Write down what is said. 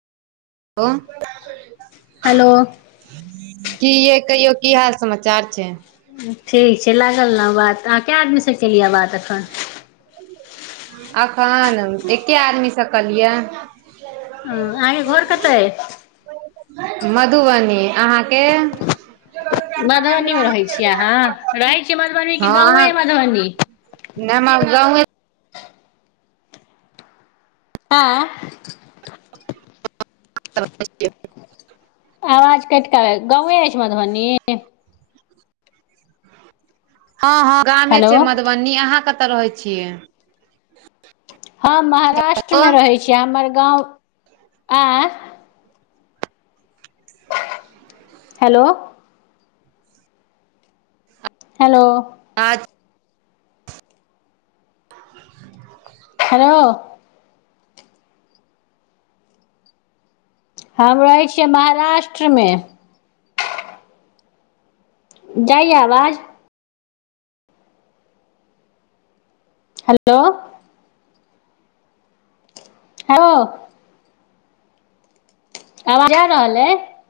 ओ hello की यइ कहियो की हाल समाचार छै ठीक छै लागल ने बात अहाँ के आदमी सँ केेलियै बात एखन एखन एके आदमी सँ कलियै हँ अहाँ के घोर कता अय मधुबनी अहाँके [inaudible] हँ मधुबनी मे रहै छियै अहाँ रहै छियै मधुबनी कि अहाँ गाँवे मधुबनी क [unintelligible] हमर गावये आँए [inaudible] आवाज कैट क आ गाँवे ऐछ मधुबनी हँ हँ गामे हेलो छिये मधुबनी बनी अहाँ कतऽ रहै छियै हम महाराष्ट्र में हेलो रहैत छिये हमर गाँव आँय हेलो हेलो अच [inaudible] हेलो हम रहै छियै महाराष्ट्र में जाइये आवाज हेलो हाँ आवाज जा रहल अय